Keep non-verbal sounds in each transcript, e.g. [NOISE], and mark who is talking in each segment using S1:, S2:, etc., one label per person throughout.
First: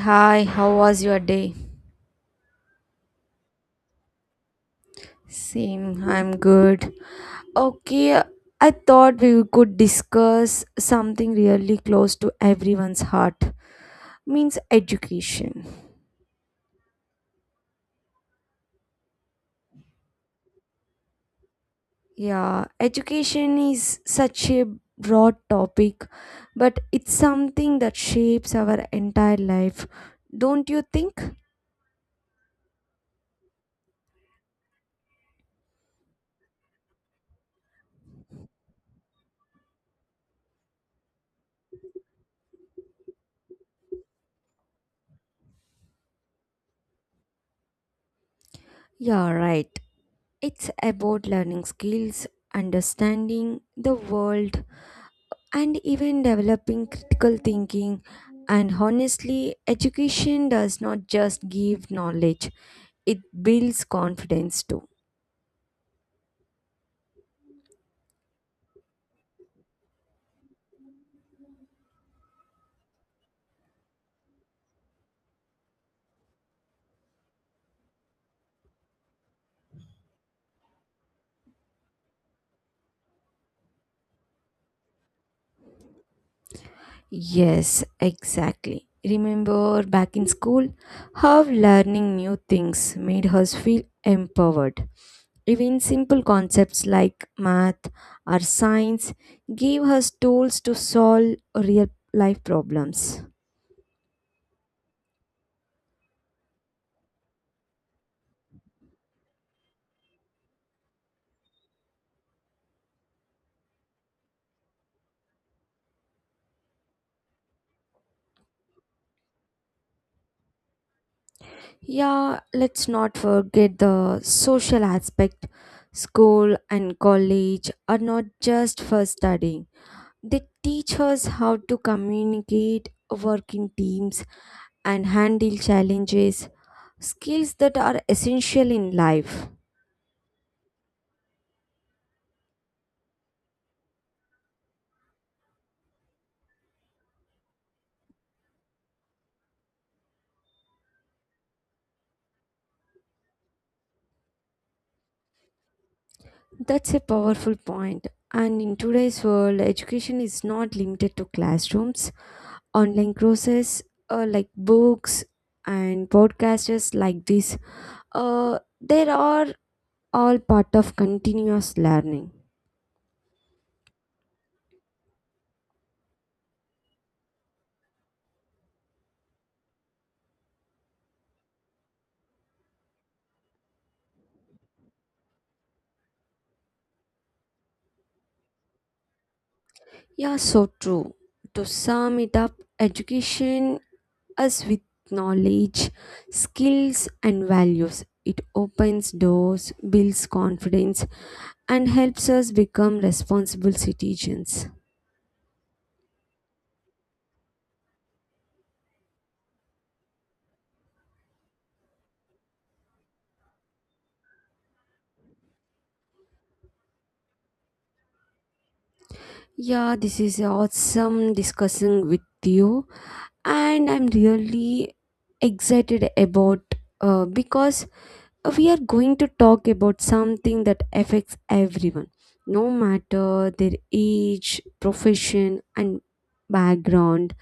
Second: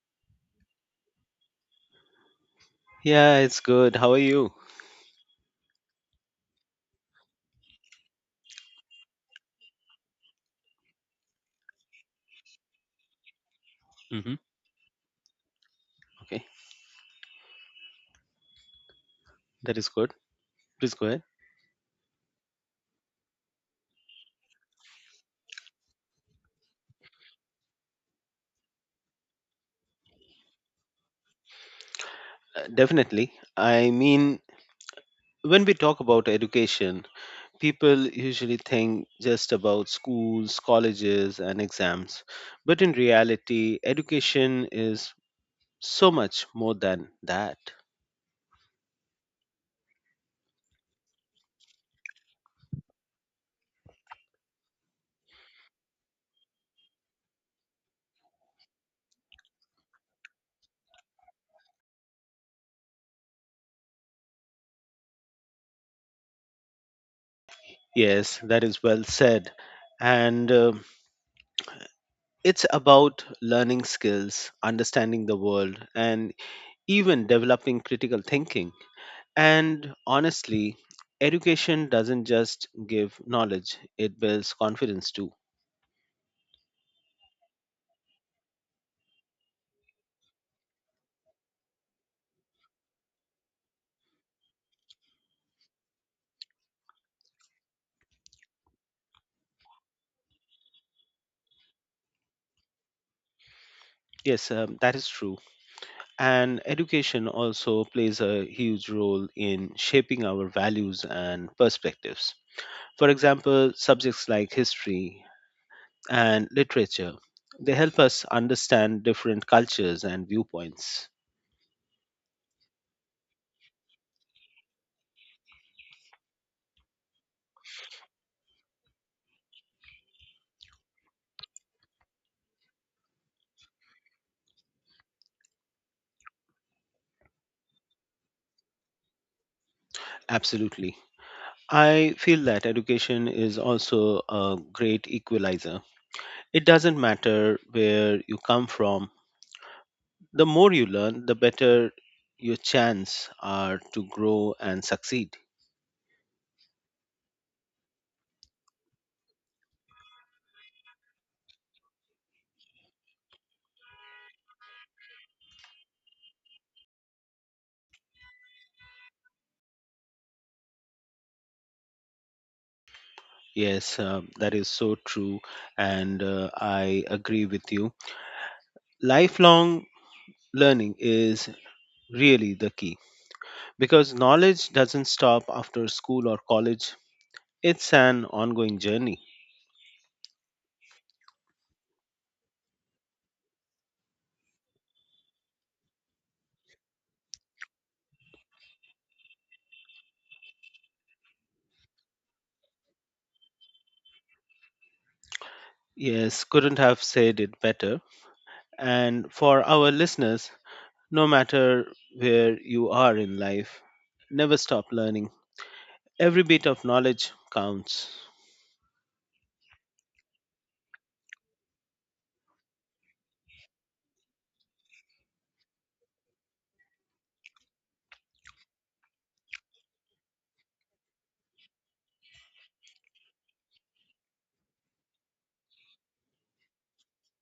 S1: Hi, how was your day?
S2: Yeah, it's good. How are you?
S1: Same, I'm good. Okay, I thought we could discuss something really close to everyone's heart.
S2: Hmm.
S1: Means education.
S2: Okay, that is good. Please go ahead.
S1: Yeah, education is such a broad topic, but it's something that shapes our entire life. Don't you think?
S2: Definitely. I mean, when we talk about education, people usually think just about schools, colleges, and exams. But in reality, education is so much more than that.
S1: Yeah, right. It's about learning skills, understanding the world, and even developing critical thinking. And honestly, education does not just give knowledge, it builds confidence too.
S2: Yes, that is well said. And it's about learning skills, understanding the world, and even developing critical thinking. And honestly, education doesn't just give knowledge, it builds confidence too.
S1: Yes, exactly. Remember back in school how learning new things made us feel empowered. Even simple concepts like math or science gave us tools to solve real life problems.
S2: Yes, that is true. And education also plays a huge role in shaping our values and perspectives. For example, subjects like history and literature, they help us understand different cultures and viewpoints.
S1: Yeah, let's not forget the social aspect. School and college are not just for studying, they teach us how to communicate, work in teams, and handle challenges, skills that are essential in life.
S2: Absolutely. I feel that education is also a great equalizer. It doesn't matter where you come from. The more you learn, the better your chance are to grow and succeed.
S1: That's a powerful point. And in today's world, education is not limited to classrooms. Online courses like books and podcasters like this, there are all part of continuous learning.
S2: Yes, that is so true, and I agree with you. Lifelong learning is really the key because knowledge doesn't stop after school or college, it's an ongoing journey.
S1: Yeah, so true. To sum it up, education as with knowledge, skills, and values. It opens doors, builds confidence, and helps us become responsible citizens.
S2: Yes, couldn't have said it better. And for our listeners, no matter where you are in life, never stop learning. Every bit of knowledge counts.
S1: Yeah, this is awesome discussing with you, and I'm really excited about because we are going to talk about something that affects everyone, no matter their age, profession, and background,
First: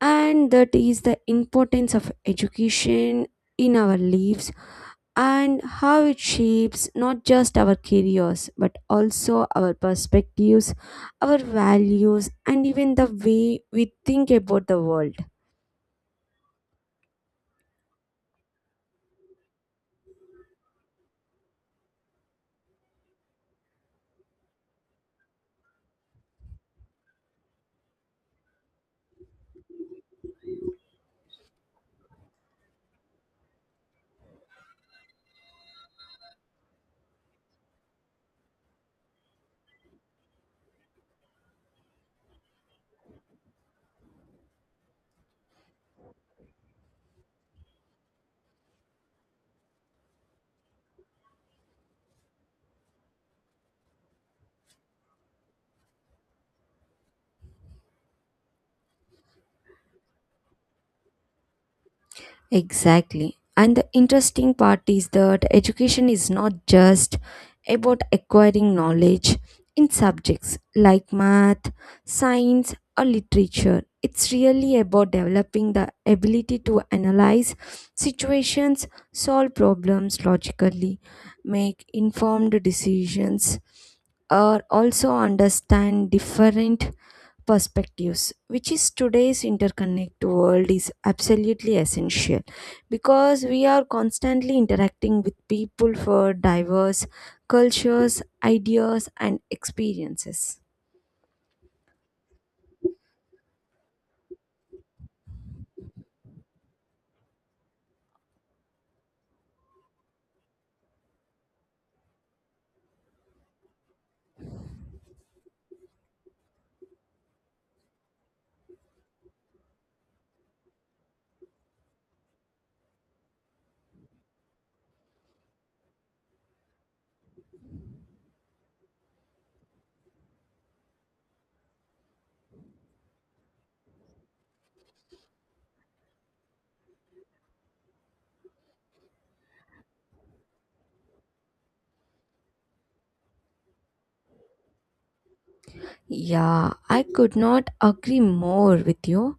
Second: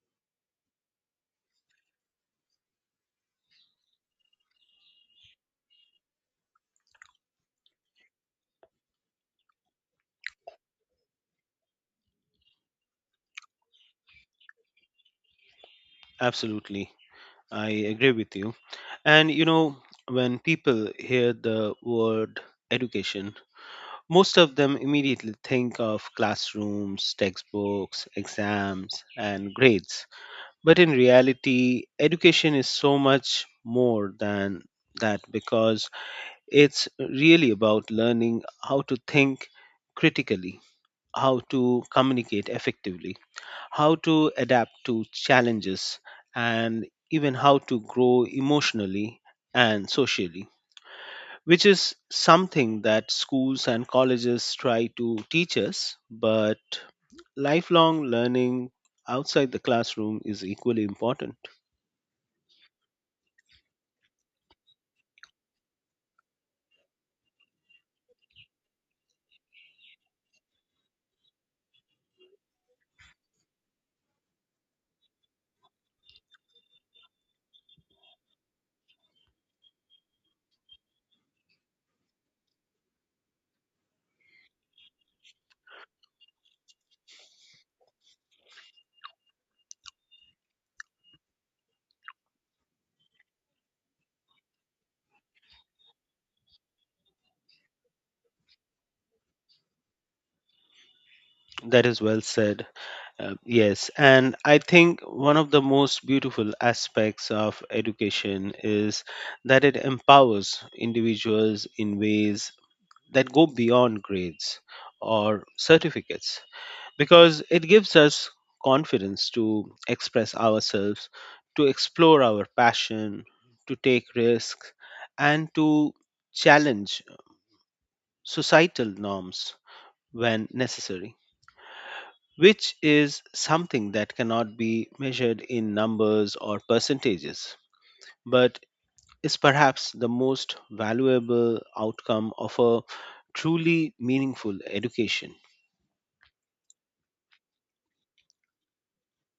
S1: and that is the importance of education in our lives and how it shapes not just our careers but also our perspectives, our values, and even the way we think about the world.
S2: Absolutely. I agree with you. And you know, when people hear the word education, most of them immediately think of classrooms, textbooks, exams, and grades. But in reality, education is so much more than that because it's really about learning how to think critically, how to communicate effectively, how to adapt to challenges, and even how to grow emotionally and socially, which is something that schools and colleges try to teach us, but lifelong learning outside the classroom is equally important.
S1: Exactly. And the interesting part is that education is not just about acquiring knowledge in subjects like math, science, or literature. It's really about developing the ability to analyze situations, solve problems logically, make informed decisions, or also understand different perspectives which is today's interconnected world is absolutely essential because we are constantly interacting with people for diverse cultures ideas and experiences.
S2: That is well said. Yes, and I think one of the most beautiful aspects of education is that it empowers individuals in ways that go beyond grades or certificates because it gives us confidence to express ourselves, to explore our passion, to take risks, and to challenge societal norms when necessary, which is something that cannot be measured in numbers or percentages, but is perhaps the most valuable outcome of a truly meaningful education.
S1: Yeah, I could not agree more with you,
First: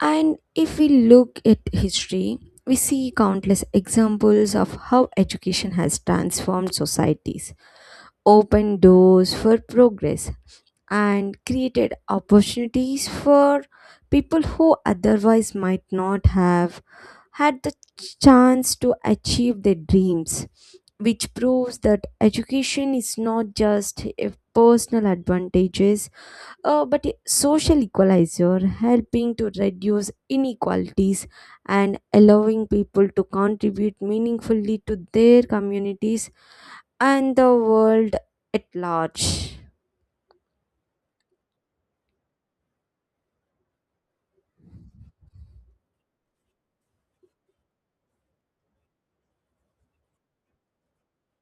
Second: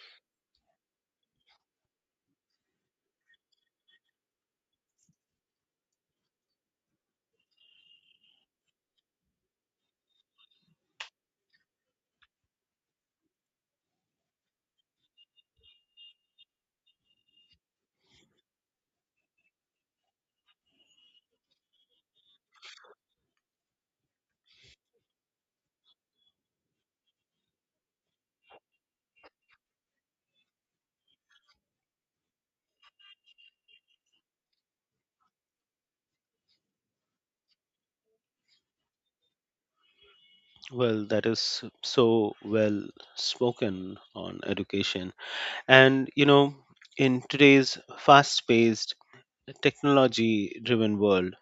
S1: and if we look at history we see countless examples of how education has transformed societies, opened doors for progress, and created opportunities for people who otherwise might not have had the chance to achieve their dreams, which proves that education is not just a personal advantages, but a social equalizer helping to reduce inequalities and allowing people to contribute meaningfully to their communities and the world at large.
S2: Well, that is so well spoken on education. And, you know, in today's fast paced, technology driven world,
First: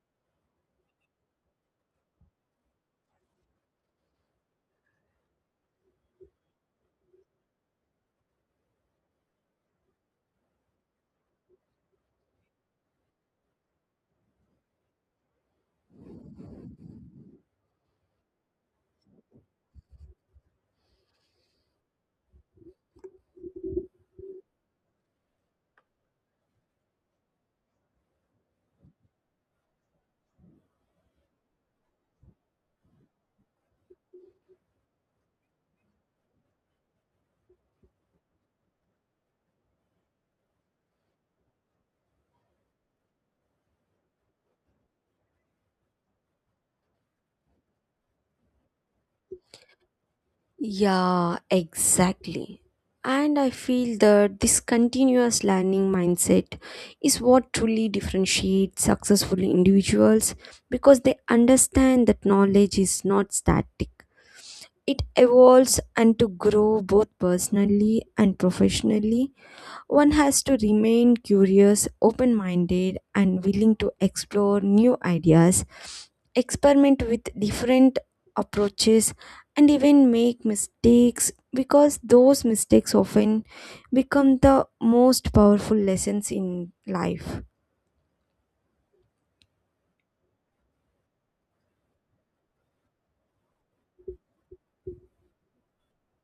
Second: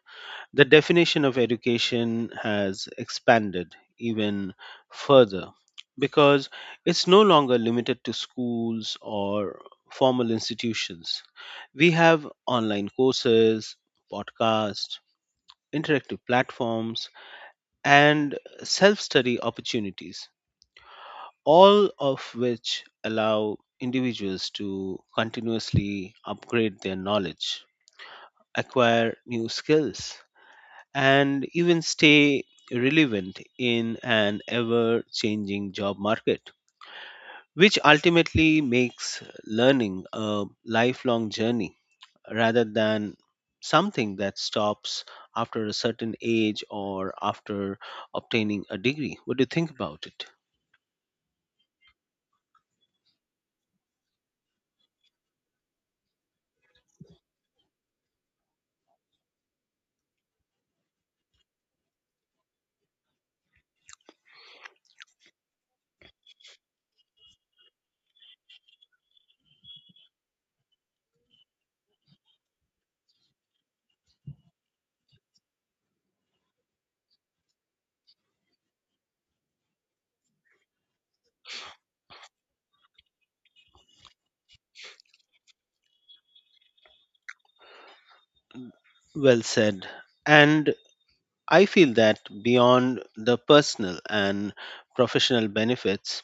S2: the definition of education has expanded even further because it's no longer limited to schools or formal institutions. We have online courses, podcasts, interactive platforms, and self study opportunities, all of which allow individuals to continuously upgrade their knowledge, acquire new skills, and even stay relevant in an ever changing job market, which ultimately makes learning a lifelong journey rather than something that stops after a certain age or after obtaining a degree. What do you think about it?
S1: Yeah, exactly. And I feel that this continuous learning mindset is what truly differentiates successful individuals because they understand that knowledge is not static. It evolves, and to grow both personally and professionally one has to remain curious, open minded, and willing to explore new ideas, experiment with different approaches, and even make mistakes because those mistakes often become the most powerful lessons in life.
S2: Well said. And I feel that beyond the personal and professional benefits,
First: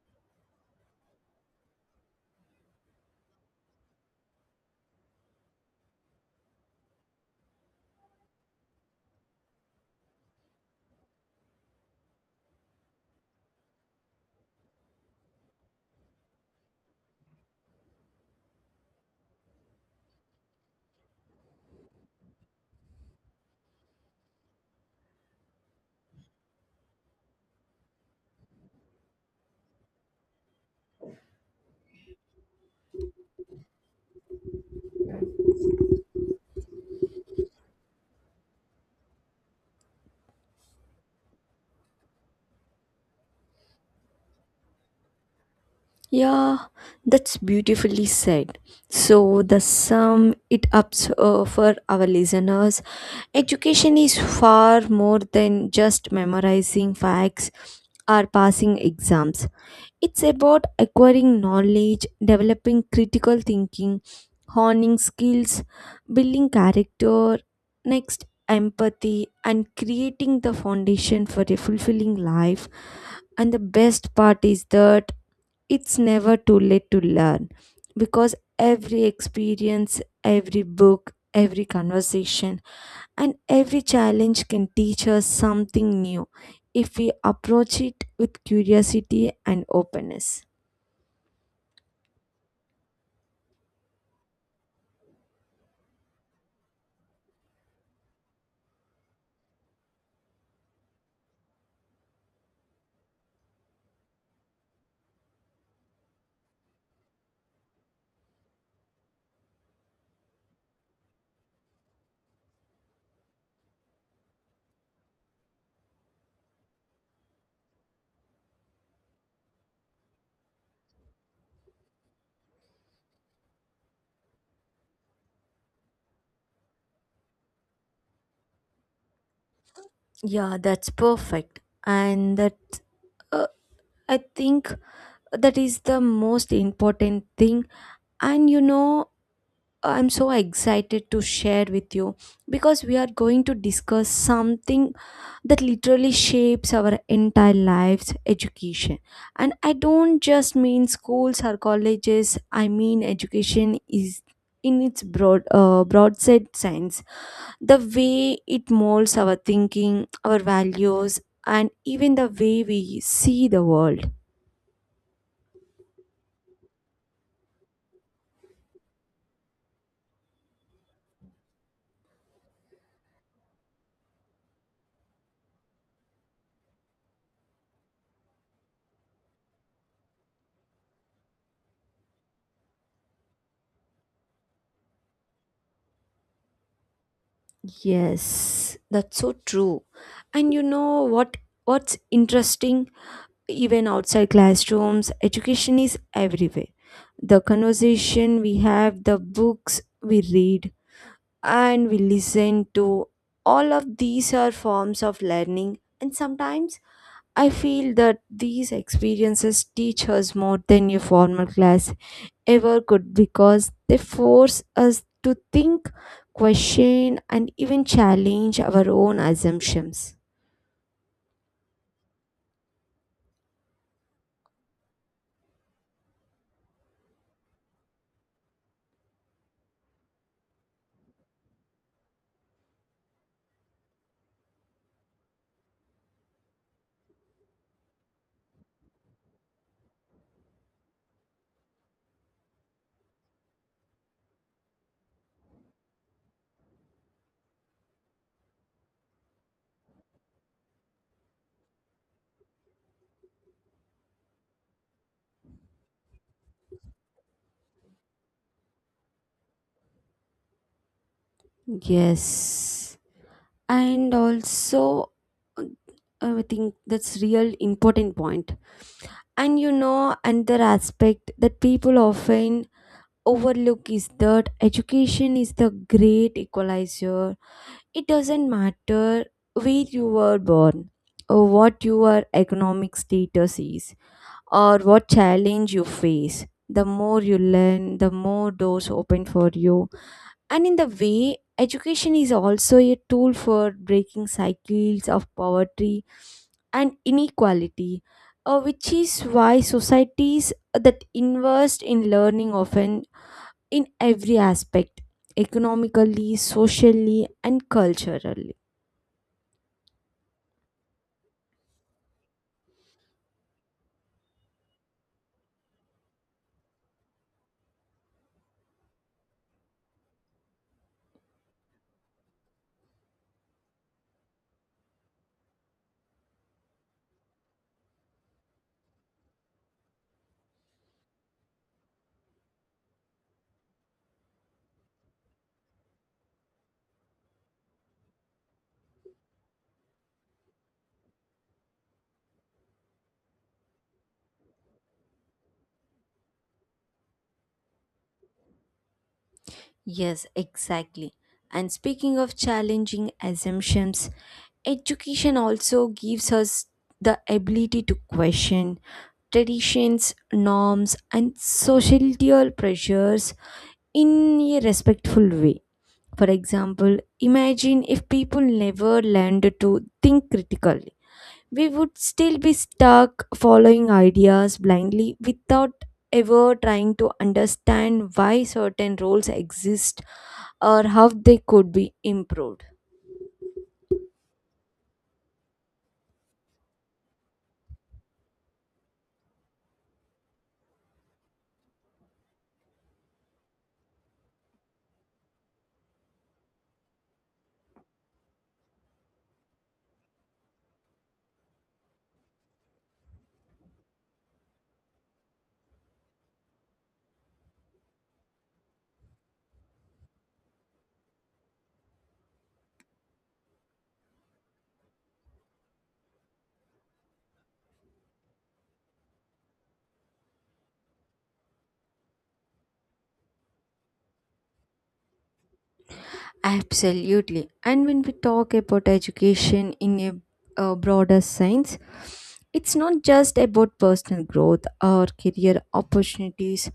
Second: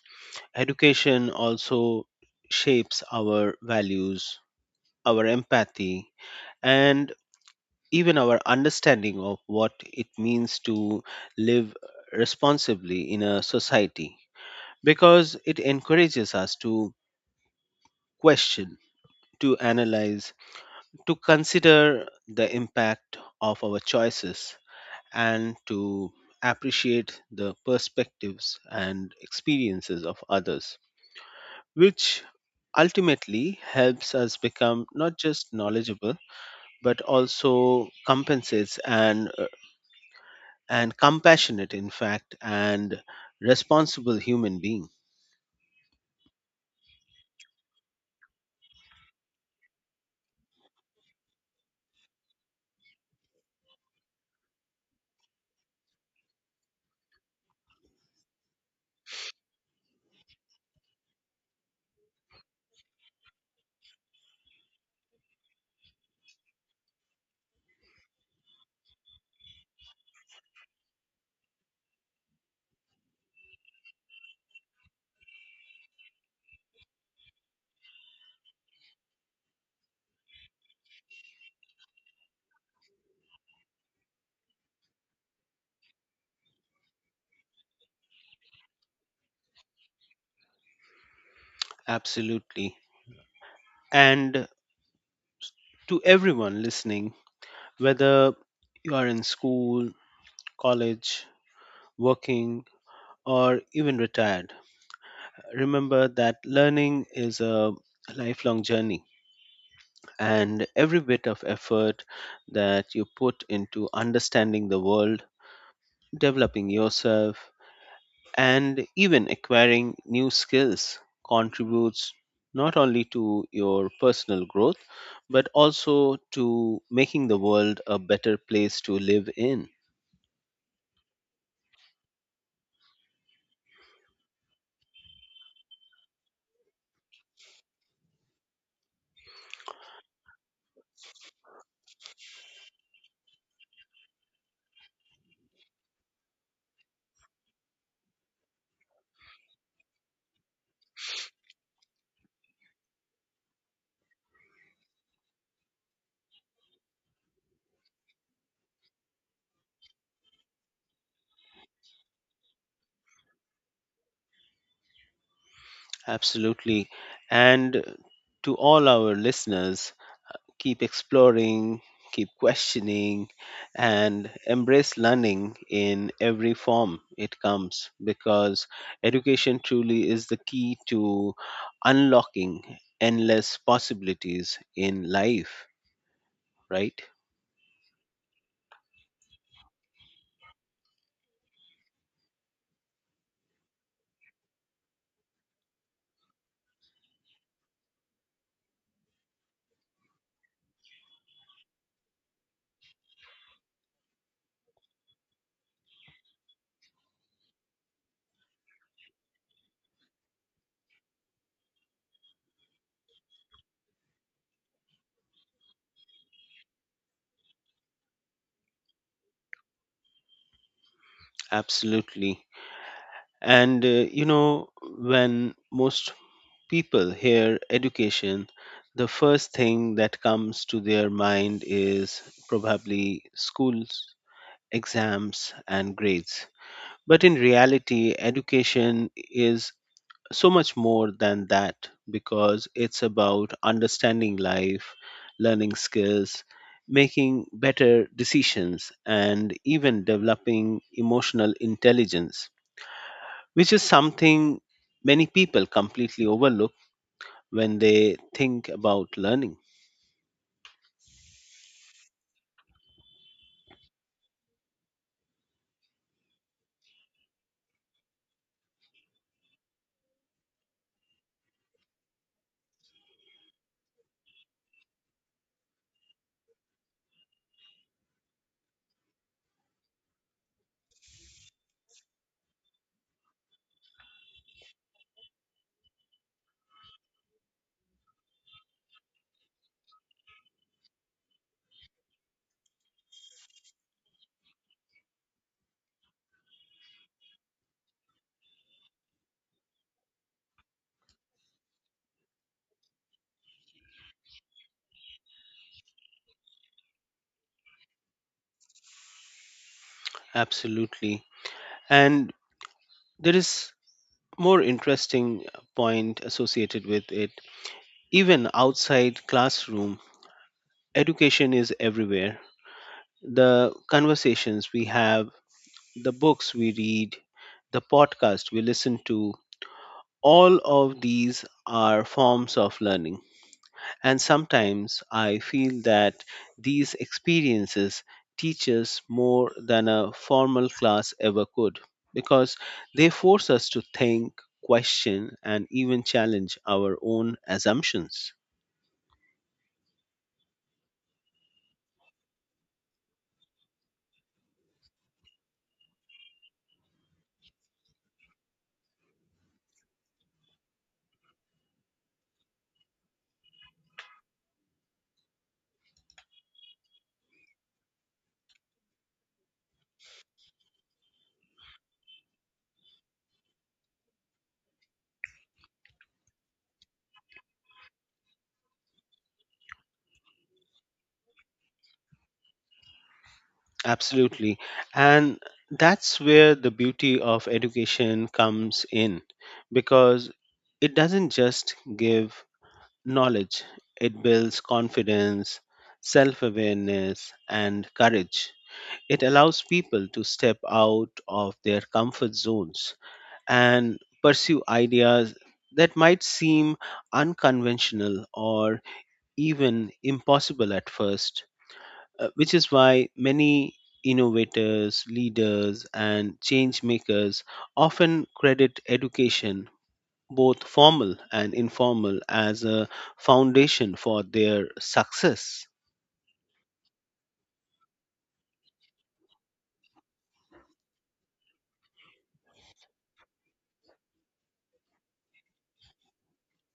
S2: education also shapes our values, our empathy, and even our understanding of what it means to live responsibly in a society because it encourages us to question, to analyze, to consider the impact of our choices and to appreciate the perspectives and experiences of others, which ultimately helps us become not just knowledgeable but also compensates and compassionate in fact and responsible human being.
S1: Yeah, that's beautifully said. So, the sum it up for our listeners, education is far more than just memorizing facts or passing exams. It's about acquiring knowledge, developing critical thinking, honing skills, building character. Next, empathy and creating the foundation for a fulfilling life, and the best part is that it's never too late to learn because every experience, every book, every conversation, and every challenge can teach us something new if we approach it with curiosity and openness.
S2: Absolutely. And to everyone listening, whether you are in school, college, working, or even retired, remember that learning is a lifelong journey and every bit of effort that you put into understanding the world, developing yourself, and even acquiring new skills contributes not only to your personal growth but also to making the world a better place to live in.
S1: Yeah, that's perfect. And that, uh, I think that is the most important thing. And you know, I'm so excited to share with you because we are going to discuss something that literally shapes our entire lives, education. And I don't just mean schools or colleges, I mean education is in its broad set sense, the way it molds our thinking, our values, and even the way we see the world.
S2: Absolutely. And to all our listeners, keep exploring, keep questioning, and embrace learning in every form it comes because education truly is the key to unlocking endless possibilities in life, right?
S1: Yes, that's so true. And you know what, what's interesting, even outside classrooms education is everywhere. The conversation we have, the books we read and we listen to, all of these are forms of learning, and sometimes I feel that these experiences teach us more than a formal class ever could because they force us to think, question, and even challenge our own assumptions.
S2: Absolutely. And you know, when most people hear education, the first thing that comes to their mind is probably schools, exams, and grades. But in reality, education is so much more than that because it's about understanding life, learning skills, making better decisions, and even developing emotional intelligence, which is something many people completely overlook when they think about learning.
S1: Yes, and also, uh, I think that's real important point. And you know, another aspect that people often overlook is that education is the great equalizer. It doesn't matter where you were born, or what your economic status is, or what challenge you face. The more you learn, the more doors open for you, and in the way, education is also a tool for breaking cycles of poverty and inequality, which is why societies that invest in learning often in every aspect, economically, socially, and culturally.
S2: Absolutely. And there is more interesting point associated with it. Even outside classroom, education is everywhere. The conversations we have, the books we read, the podcast we listen to, all of these are forms of learning. And sometimes I feel that these experiences teach us more than a formal class ever could because they force us to think, question, and even challenge our own assumptions.
S1: Yes, exactly. And speaking of challenging assumptions, education also gives us the ability to question traditions, norms, and societal pressures in a respectful way. For example, imagine if people never learned to think critically. We would still be stuck following ideas blindly without ever trying to understand why certain roles exist or how they could be improved.
S2: Absolutely. And that's where the beauty of education comes in because it doesn't just give knowledge, it builds confidence, self awareness, and courage. It allows people to step out of their comfort zones and pursue ideas that might seem unconventional or even impossible at first, which is why many innovators, leaders, and change makers often credit education, both formal and informal, as a foundation for their success.
S1: Absolutely. And when we talk about education in a, broader sense, it's not just about personal growth or career opportunities,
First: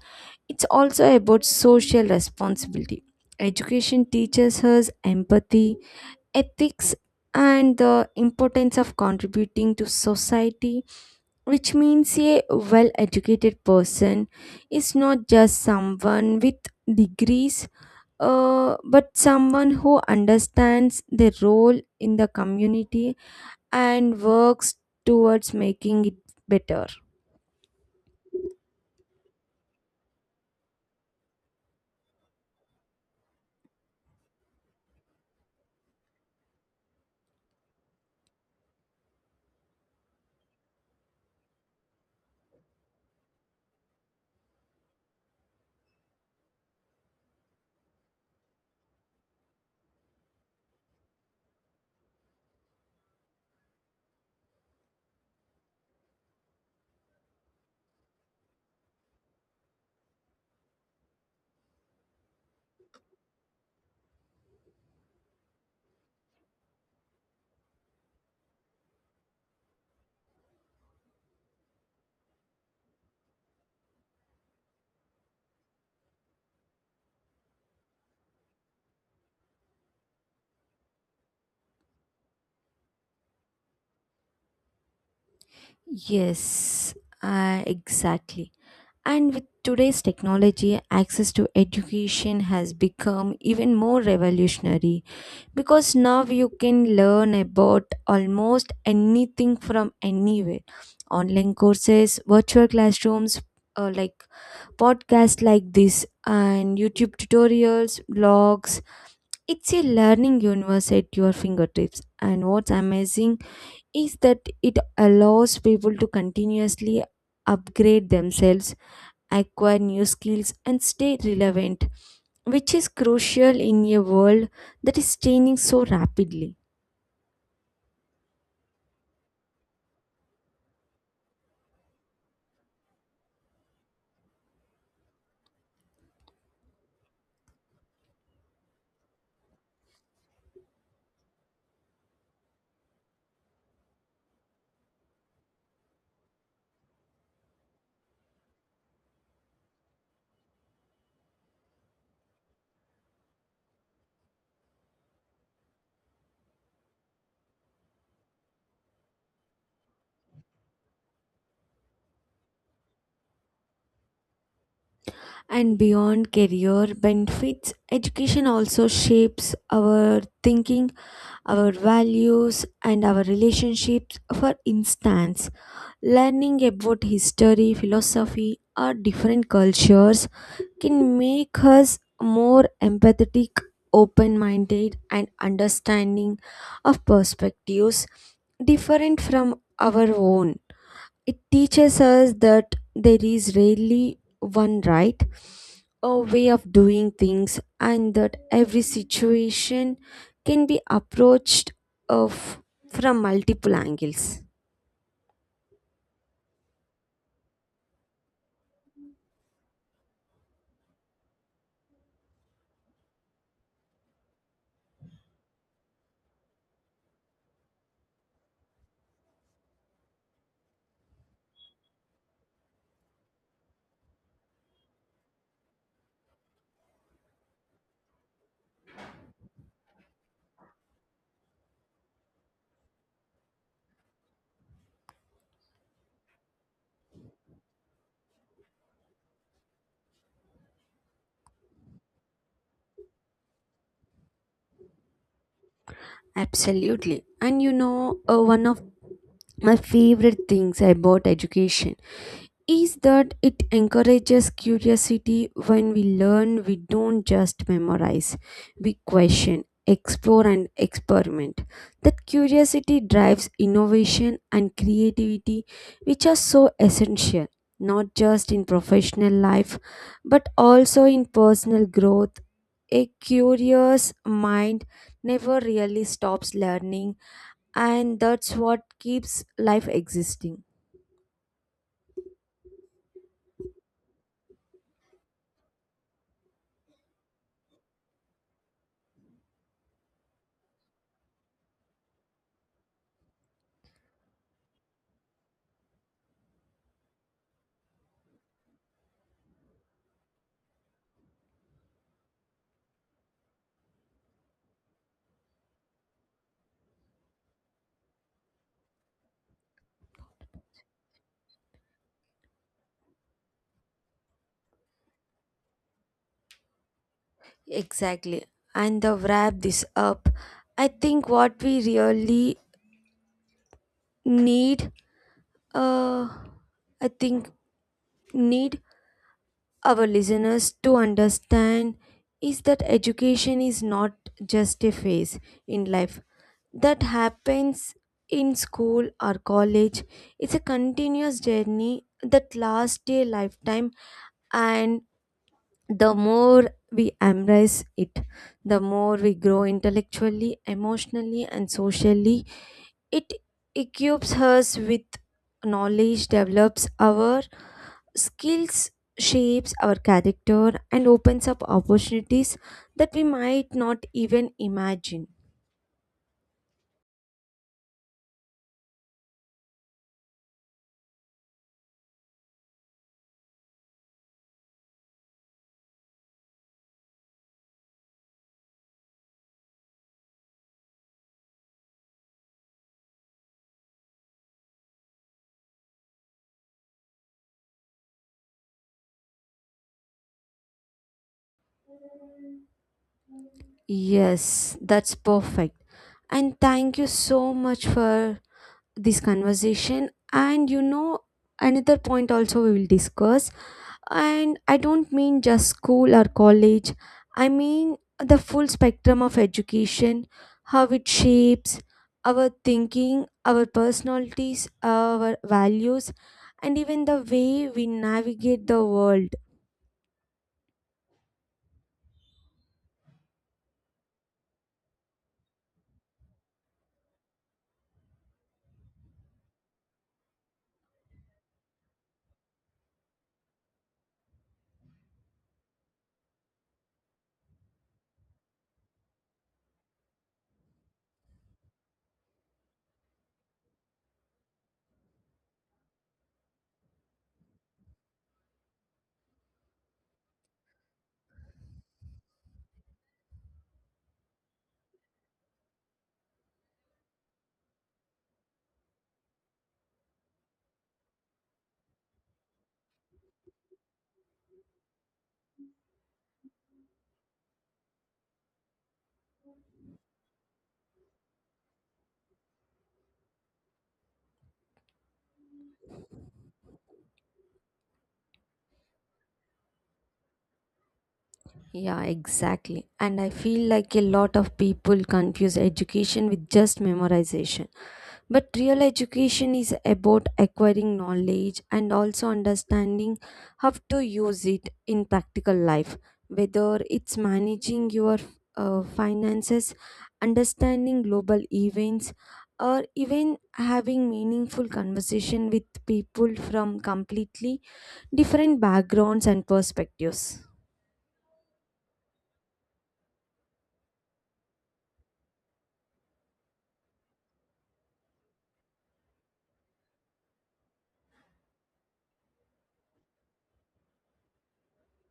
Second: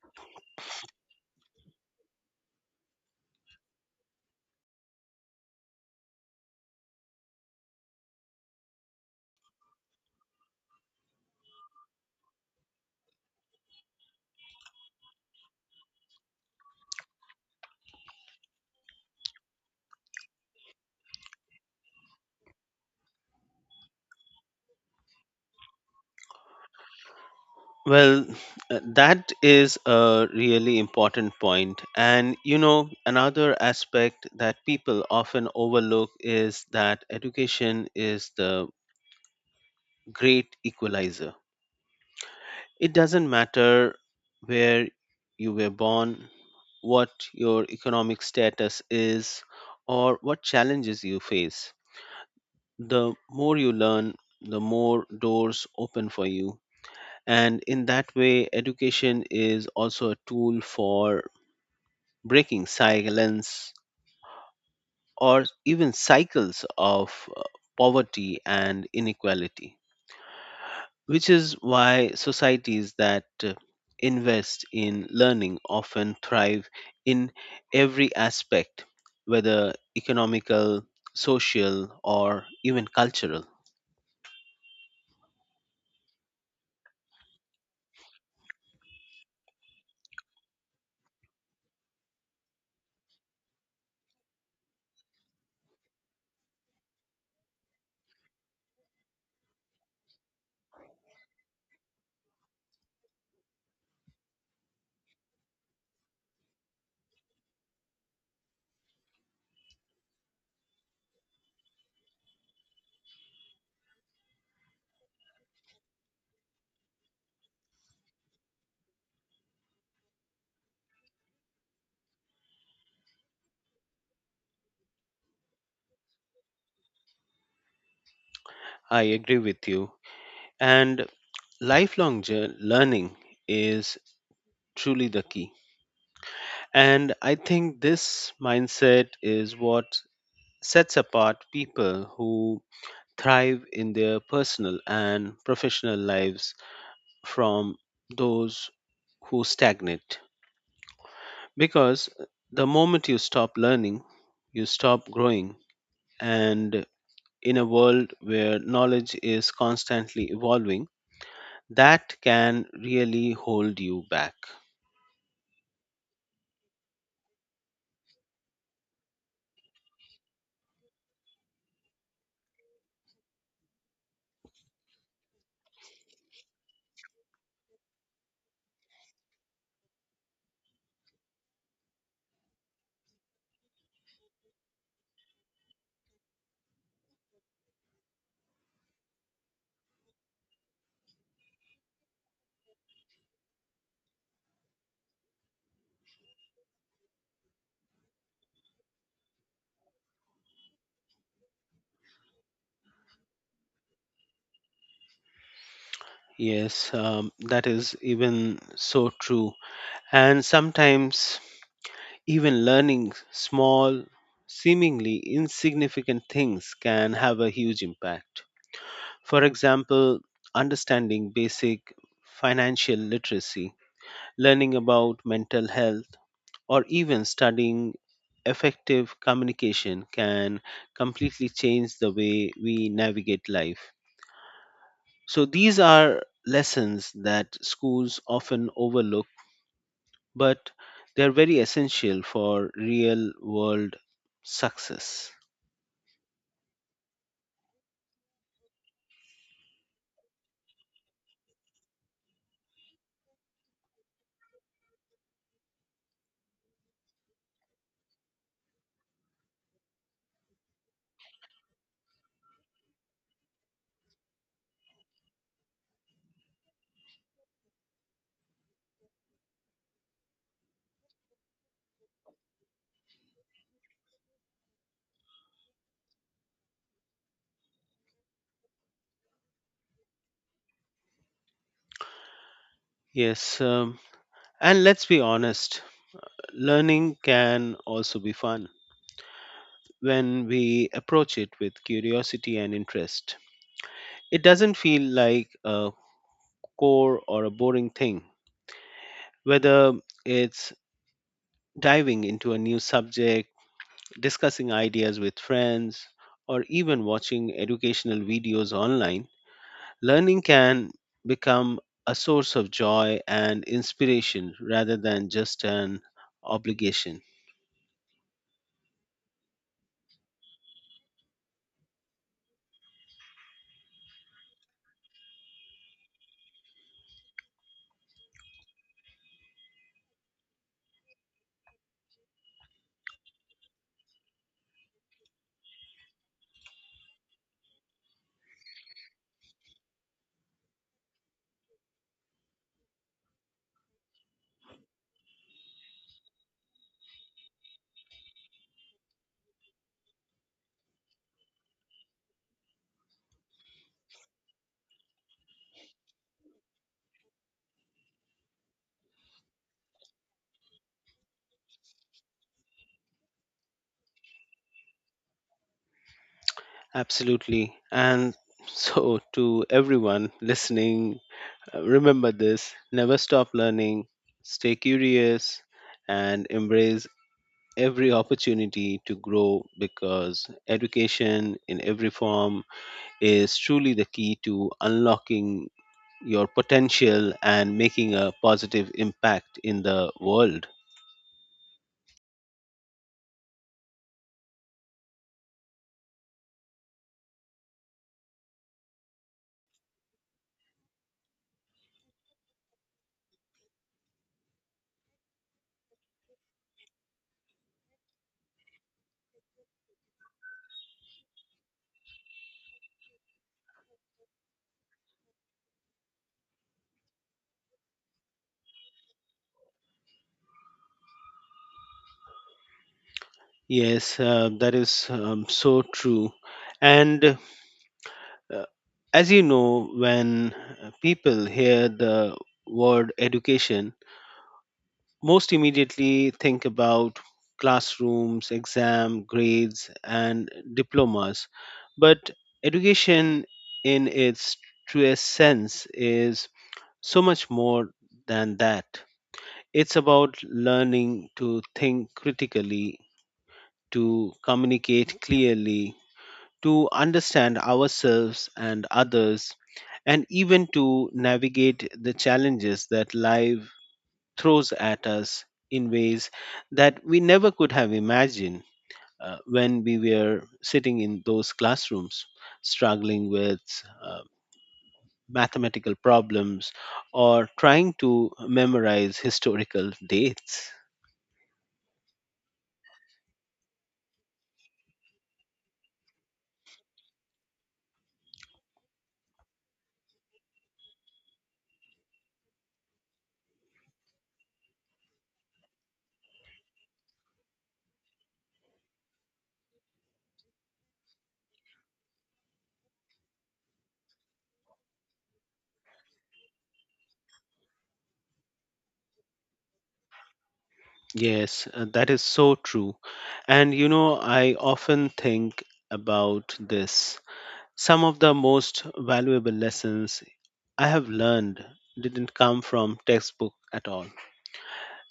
S1: it's also about social responsibility. Education teaches us empathy, ethics, and the importance of contributing to society, which means a well educated person is not just someone with degrees, but someone who understands their role in the community and works towards making it better.
S2: Well, that is a really important point. And you know, another aspect that people often overlook is that education is the great equalizer. It doesn't matter where you were born, what your economic status is, or what challenges you face. The more you learn, the more doors open for you. And in that way, education is also a tool for breaking silence or even cycles of poverty and inequality, which is why societies that invest in learning often thrive in every aspect, whether economical, social, or even cultural.
S1: Yes, exactly. And with today's technology, access to education has become even more revolutionary because now you can learn about almost anything from anywhere. Online courses, virtual classrooms, like podcasts like this, and youtube tutorials, blogs, it's a learning universe at your fingertips. And what's amazing is that it allows people to continuously upgrade themselves, acquire new skills, and stay relevant, which is crucial in a world that is changing so rapidly.
S2: I agree with you. And learning is truly the key. And I think this mindset is what sets apart people who thrive in their personal and professional lives from those who stagnate because the moment you stop learning, you stop growing. And in a world where knowledge is constantly evolving, that can really hold you back.
S1: And beyond career benefits, education also shapes our thinking, our values, and our relationships. For instance, learning about history, philosophy, or different cultures can make us more empathetic, open minded, and understanding of perspectives different from our own. It teaches us that there is rarely one right a way of doing things, and that every situation can be approached of from multiple angles.
S2: Yes, that is even so true. And sometimes, even learning small, seemingly insignificant things can have a huge impact. For example, understanding basic financial literacy, learning about mental health, or even studying effective communication can completely change the way we navigate life. So, these are lessons that schools often overlook, but they're very essential for real world success.
S1: Absolutely. And you know, one of my favorite things about education is that it encourages curiosity. When we learn we don't just memorize, we question, explore, and experiment. That curiosity drives innovation and creativity, which are so essential not just in professional life but also in personal growth. A curious mind never really stops learning, and that's what keeps life existing.
S2: Yes, and let's be honest, learning can also be fun when we approach it with curiosity and interest. It doesn't feel like a core or a boring thing, whether it's diving into a new subject, discussing ideas with friends, or even watching educational videos online. Learning can become a source of joy and inspiration rather than just an obligation.
S1: Exactly. And to wrap this up, I think what we really need, uh, I think need our listeners to understand is that education is not just a phase in life that happens in school or college. It's a continuous journey that lasts a lifetime, and the more we embrace it, the more we grow intellectually, emotionally, and socially. It equips us with knowledge, develops our skills, shapes our character, and opens up opportunities that we might not even imagine.
S2: Absolutely. And [LAUGHS] so, to everyone listening, remember this, never stop learning, stay curious, and embrace every opportunity to grow because education in every form is truly the key to unlocking your potential and making a positive impact in the world.
S1: Yes, that's perfect. And thank you so much for this conversation. And you know, another point also we will discuss. And I don't mean just school or college, I mean the full spectrum of education, how it shapes our thinking, our personalities, our values, and even the way we navigate the world.
S2: Yes, that is so true. And uh, as you know, when people hear the word education, most immediately think about classrooms, exam, grades, and diplomas. But education, in its truest sense, is so much more than that. It's about learning to think critically, to communicate clearly, to understand ourselves and others, and even to navigate the challenges that life throws at us in ways that we never could have imagined, when we were sitting in those classrooms, struggling with uh, mathematical problems or trying to memorize historical dates.
S1: Yeah, exactly. And I feel like a lot of people confuse education with just memorization. But real education is about acquiring knowledge and also understanding how to use it in practical life, whether it's managing your finances, understanding global events, or even having meaningful conversation with people from completely different backgrounds and perspectives.
S2: Yes, that is so true. And you know, I often think about this. Some of the most valuable lessons I have learned didn't come from textbook at all.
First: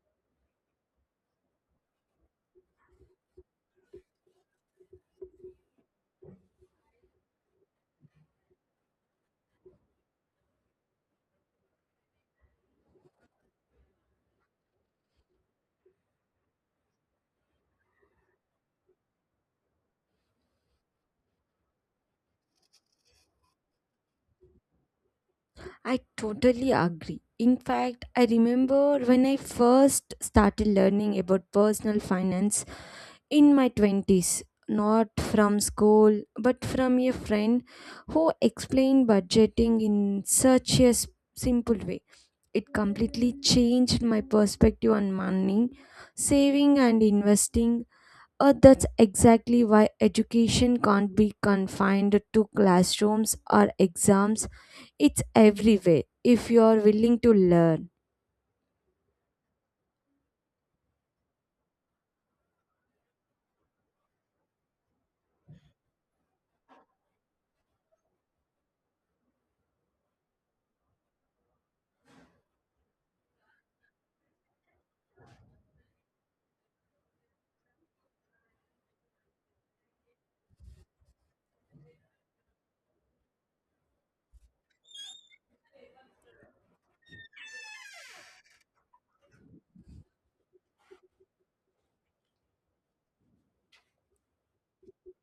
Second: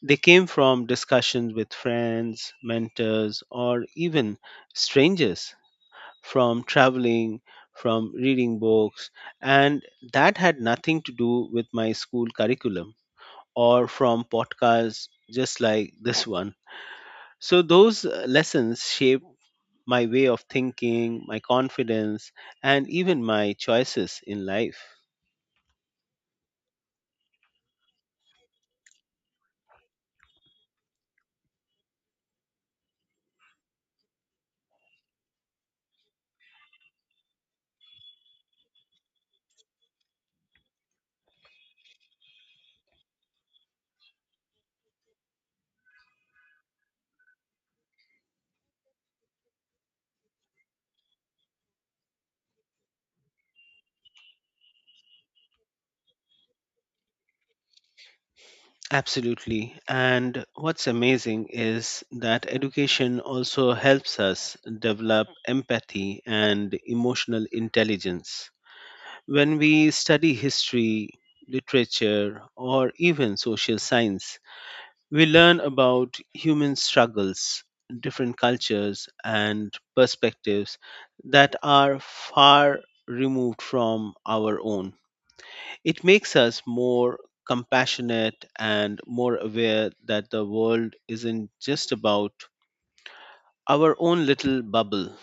S2: They came from discussions with friends, mentors, or even strangers, from traveling, from reading books, and that had nothing to do with my school curriculum or from podcasts just like this one. So, those lessons shaped my way of thinking, my confidence, and even my choices in life.
S1: I totally agree. In fact, I remember when I first started learning about personal finance in my 20s, not from school, but from a friend who explained budgeting in such a simple way. It completely changed my perspective on money, saving, and investing. That's exactly why education can't be confined to classrooms or exams. It's everywhere if you are willing to learn.
S2: Absolutely. And what's amazing is that education also helps us develop empathy and emotional intelligence. When we study history, literature, or even social science, we learn about human struggles, different cultures, and perspectives that are far removed from our own. It makes us more compassionate and more aware that the world isn't just about our own little bubble,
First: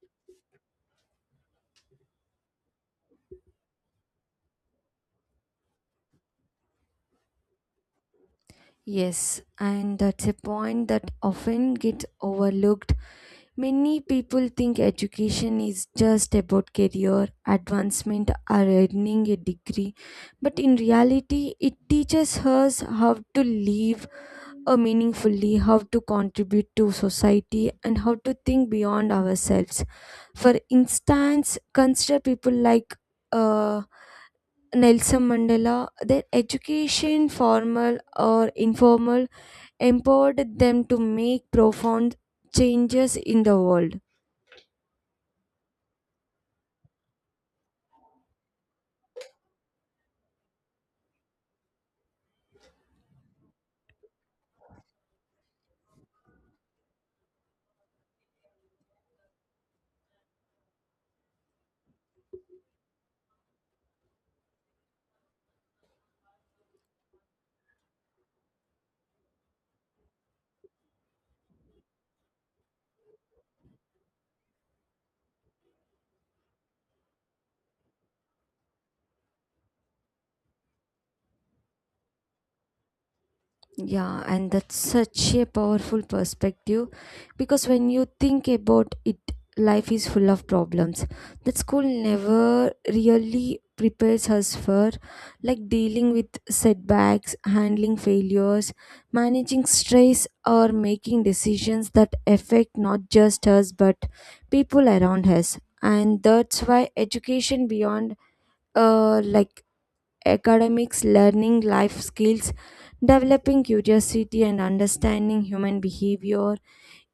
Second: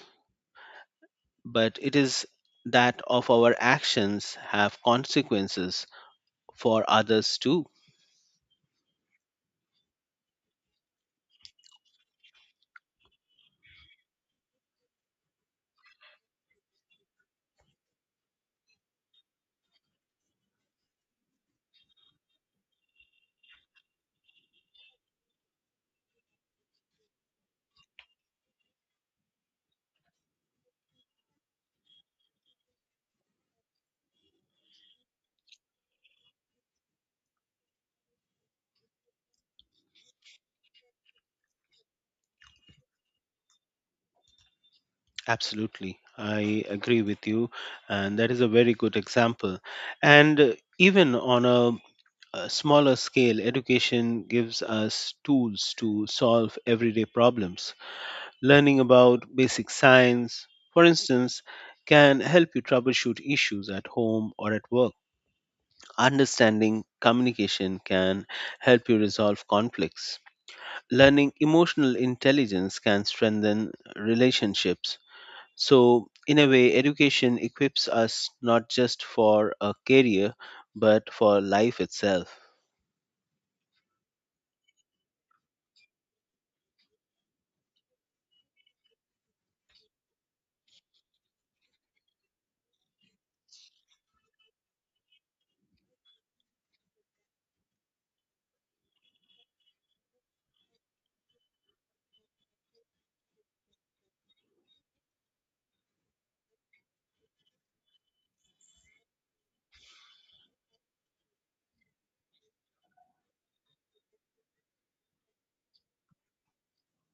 S2: but it is that of our actions have consequences for others too.
S1: Yes, and that's a point that often gets overlooked. Many people think education is just about career advancement or earning a degree, but in reality, it teaches us how to live meaningfully, how to contribute to society, and how to think beyond ourselves. For instance, consider people like uh, Nelson Mandela, their education, formal or informal, empowered them to make profound changes in the world.
S2: Absolutely. I agree with you. And that is a very good example. And even on a smaller scale, education gives us tools to solve everyday problems. Learning about basic science, for instance, can help you troubleshoot issues at home or at work. Understanding communication can help you resolve conflicts. Learning emotional intelligence can strengthen relationships. So, in a way, education equips us not just for a career, but for life itself.
S1: Yeah, and that's such a powerful perspective because when you think about it, life is full of problems that school never really prepares us for, like dealing with setbacks, handling failures, managing stress, or making decisions that affect not just us but people around us. And that's why education beyond like academics, learning life skills, developing curiosity, and understanding human behavior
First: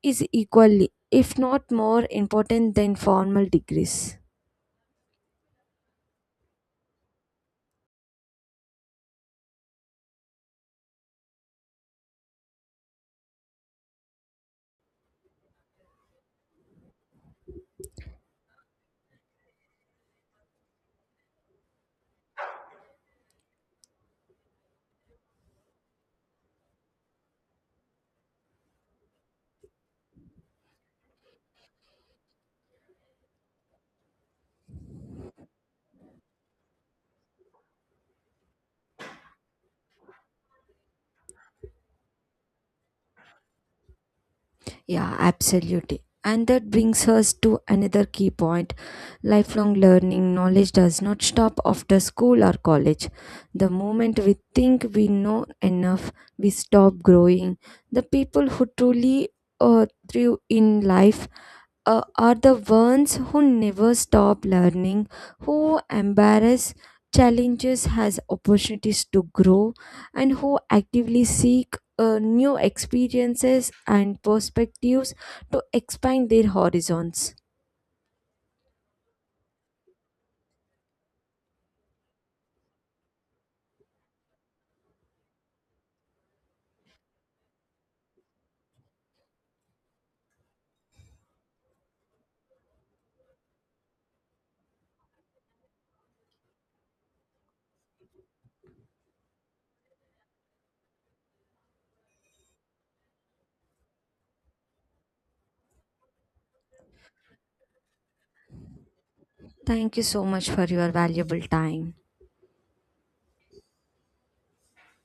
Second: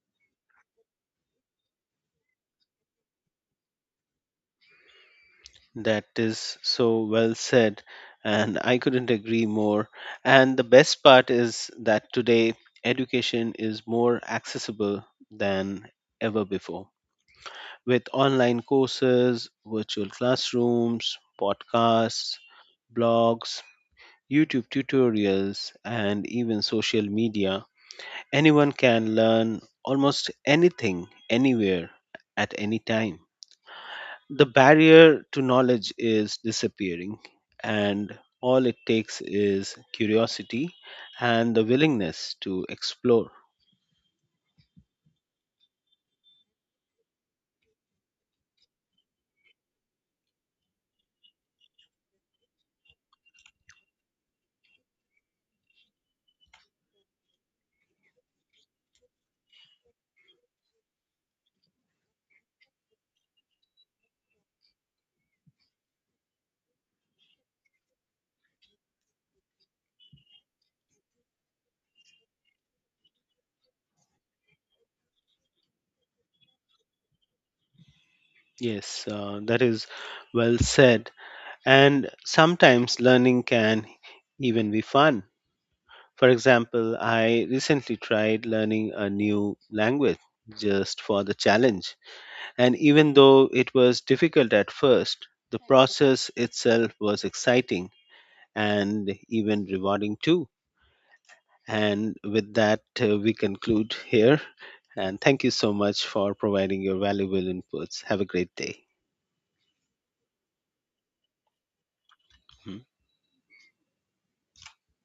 S1: is equally, if not more, important than formal degrees.
S2: That is so well said, and I couldn't agree more. And the best part is that today education is more accessible than ever before. With online courses, virtual classrooms, podcasts, blogs, YouTube tutorials, and even social media, anyone can learn almost anything, anywhere, at any time. The barrier to knowledge is disappearing, and all it takes is curiosity and the willingness to explore.
S1: Yeah, absolutely. And that brings us to another key point. Lifelong learning knowledge does not stop after school or college. The moment we think we know enough, we stop growing. The people who truly uh, thrive in life are the ones who never stop learning, who embrace challenges as opportunities to grow, and who actively seek new experiences and perspectives to expand their horizons.
S2: Yes, that is well said. And sometimes learning can even be fun. For example, I recently tried learning a new language just for the challenge. And even though it was difficult at first, the process itself was exciting and even rewarding too. And with that, we conclude here. And thank you so much for providing your valuable inputs. Have a great day.
S1: Thank you so much for your valuable time.
S2: Hmm.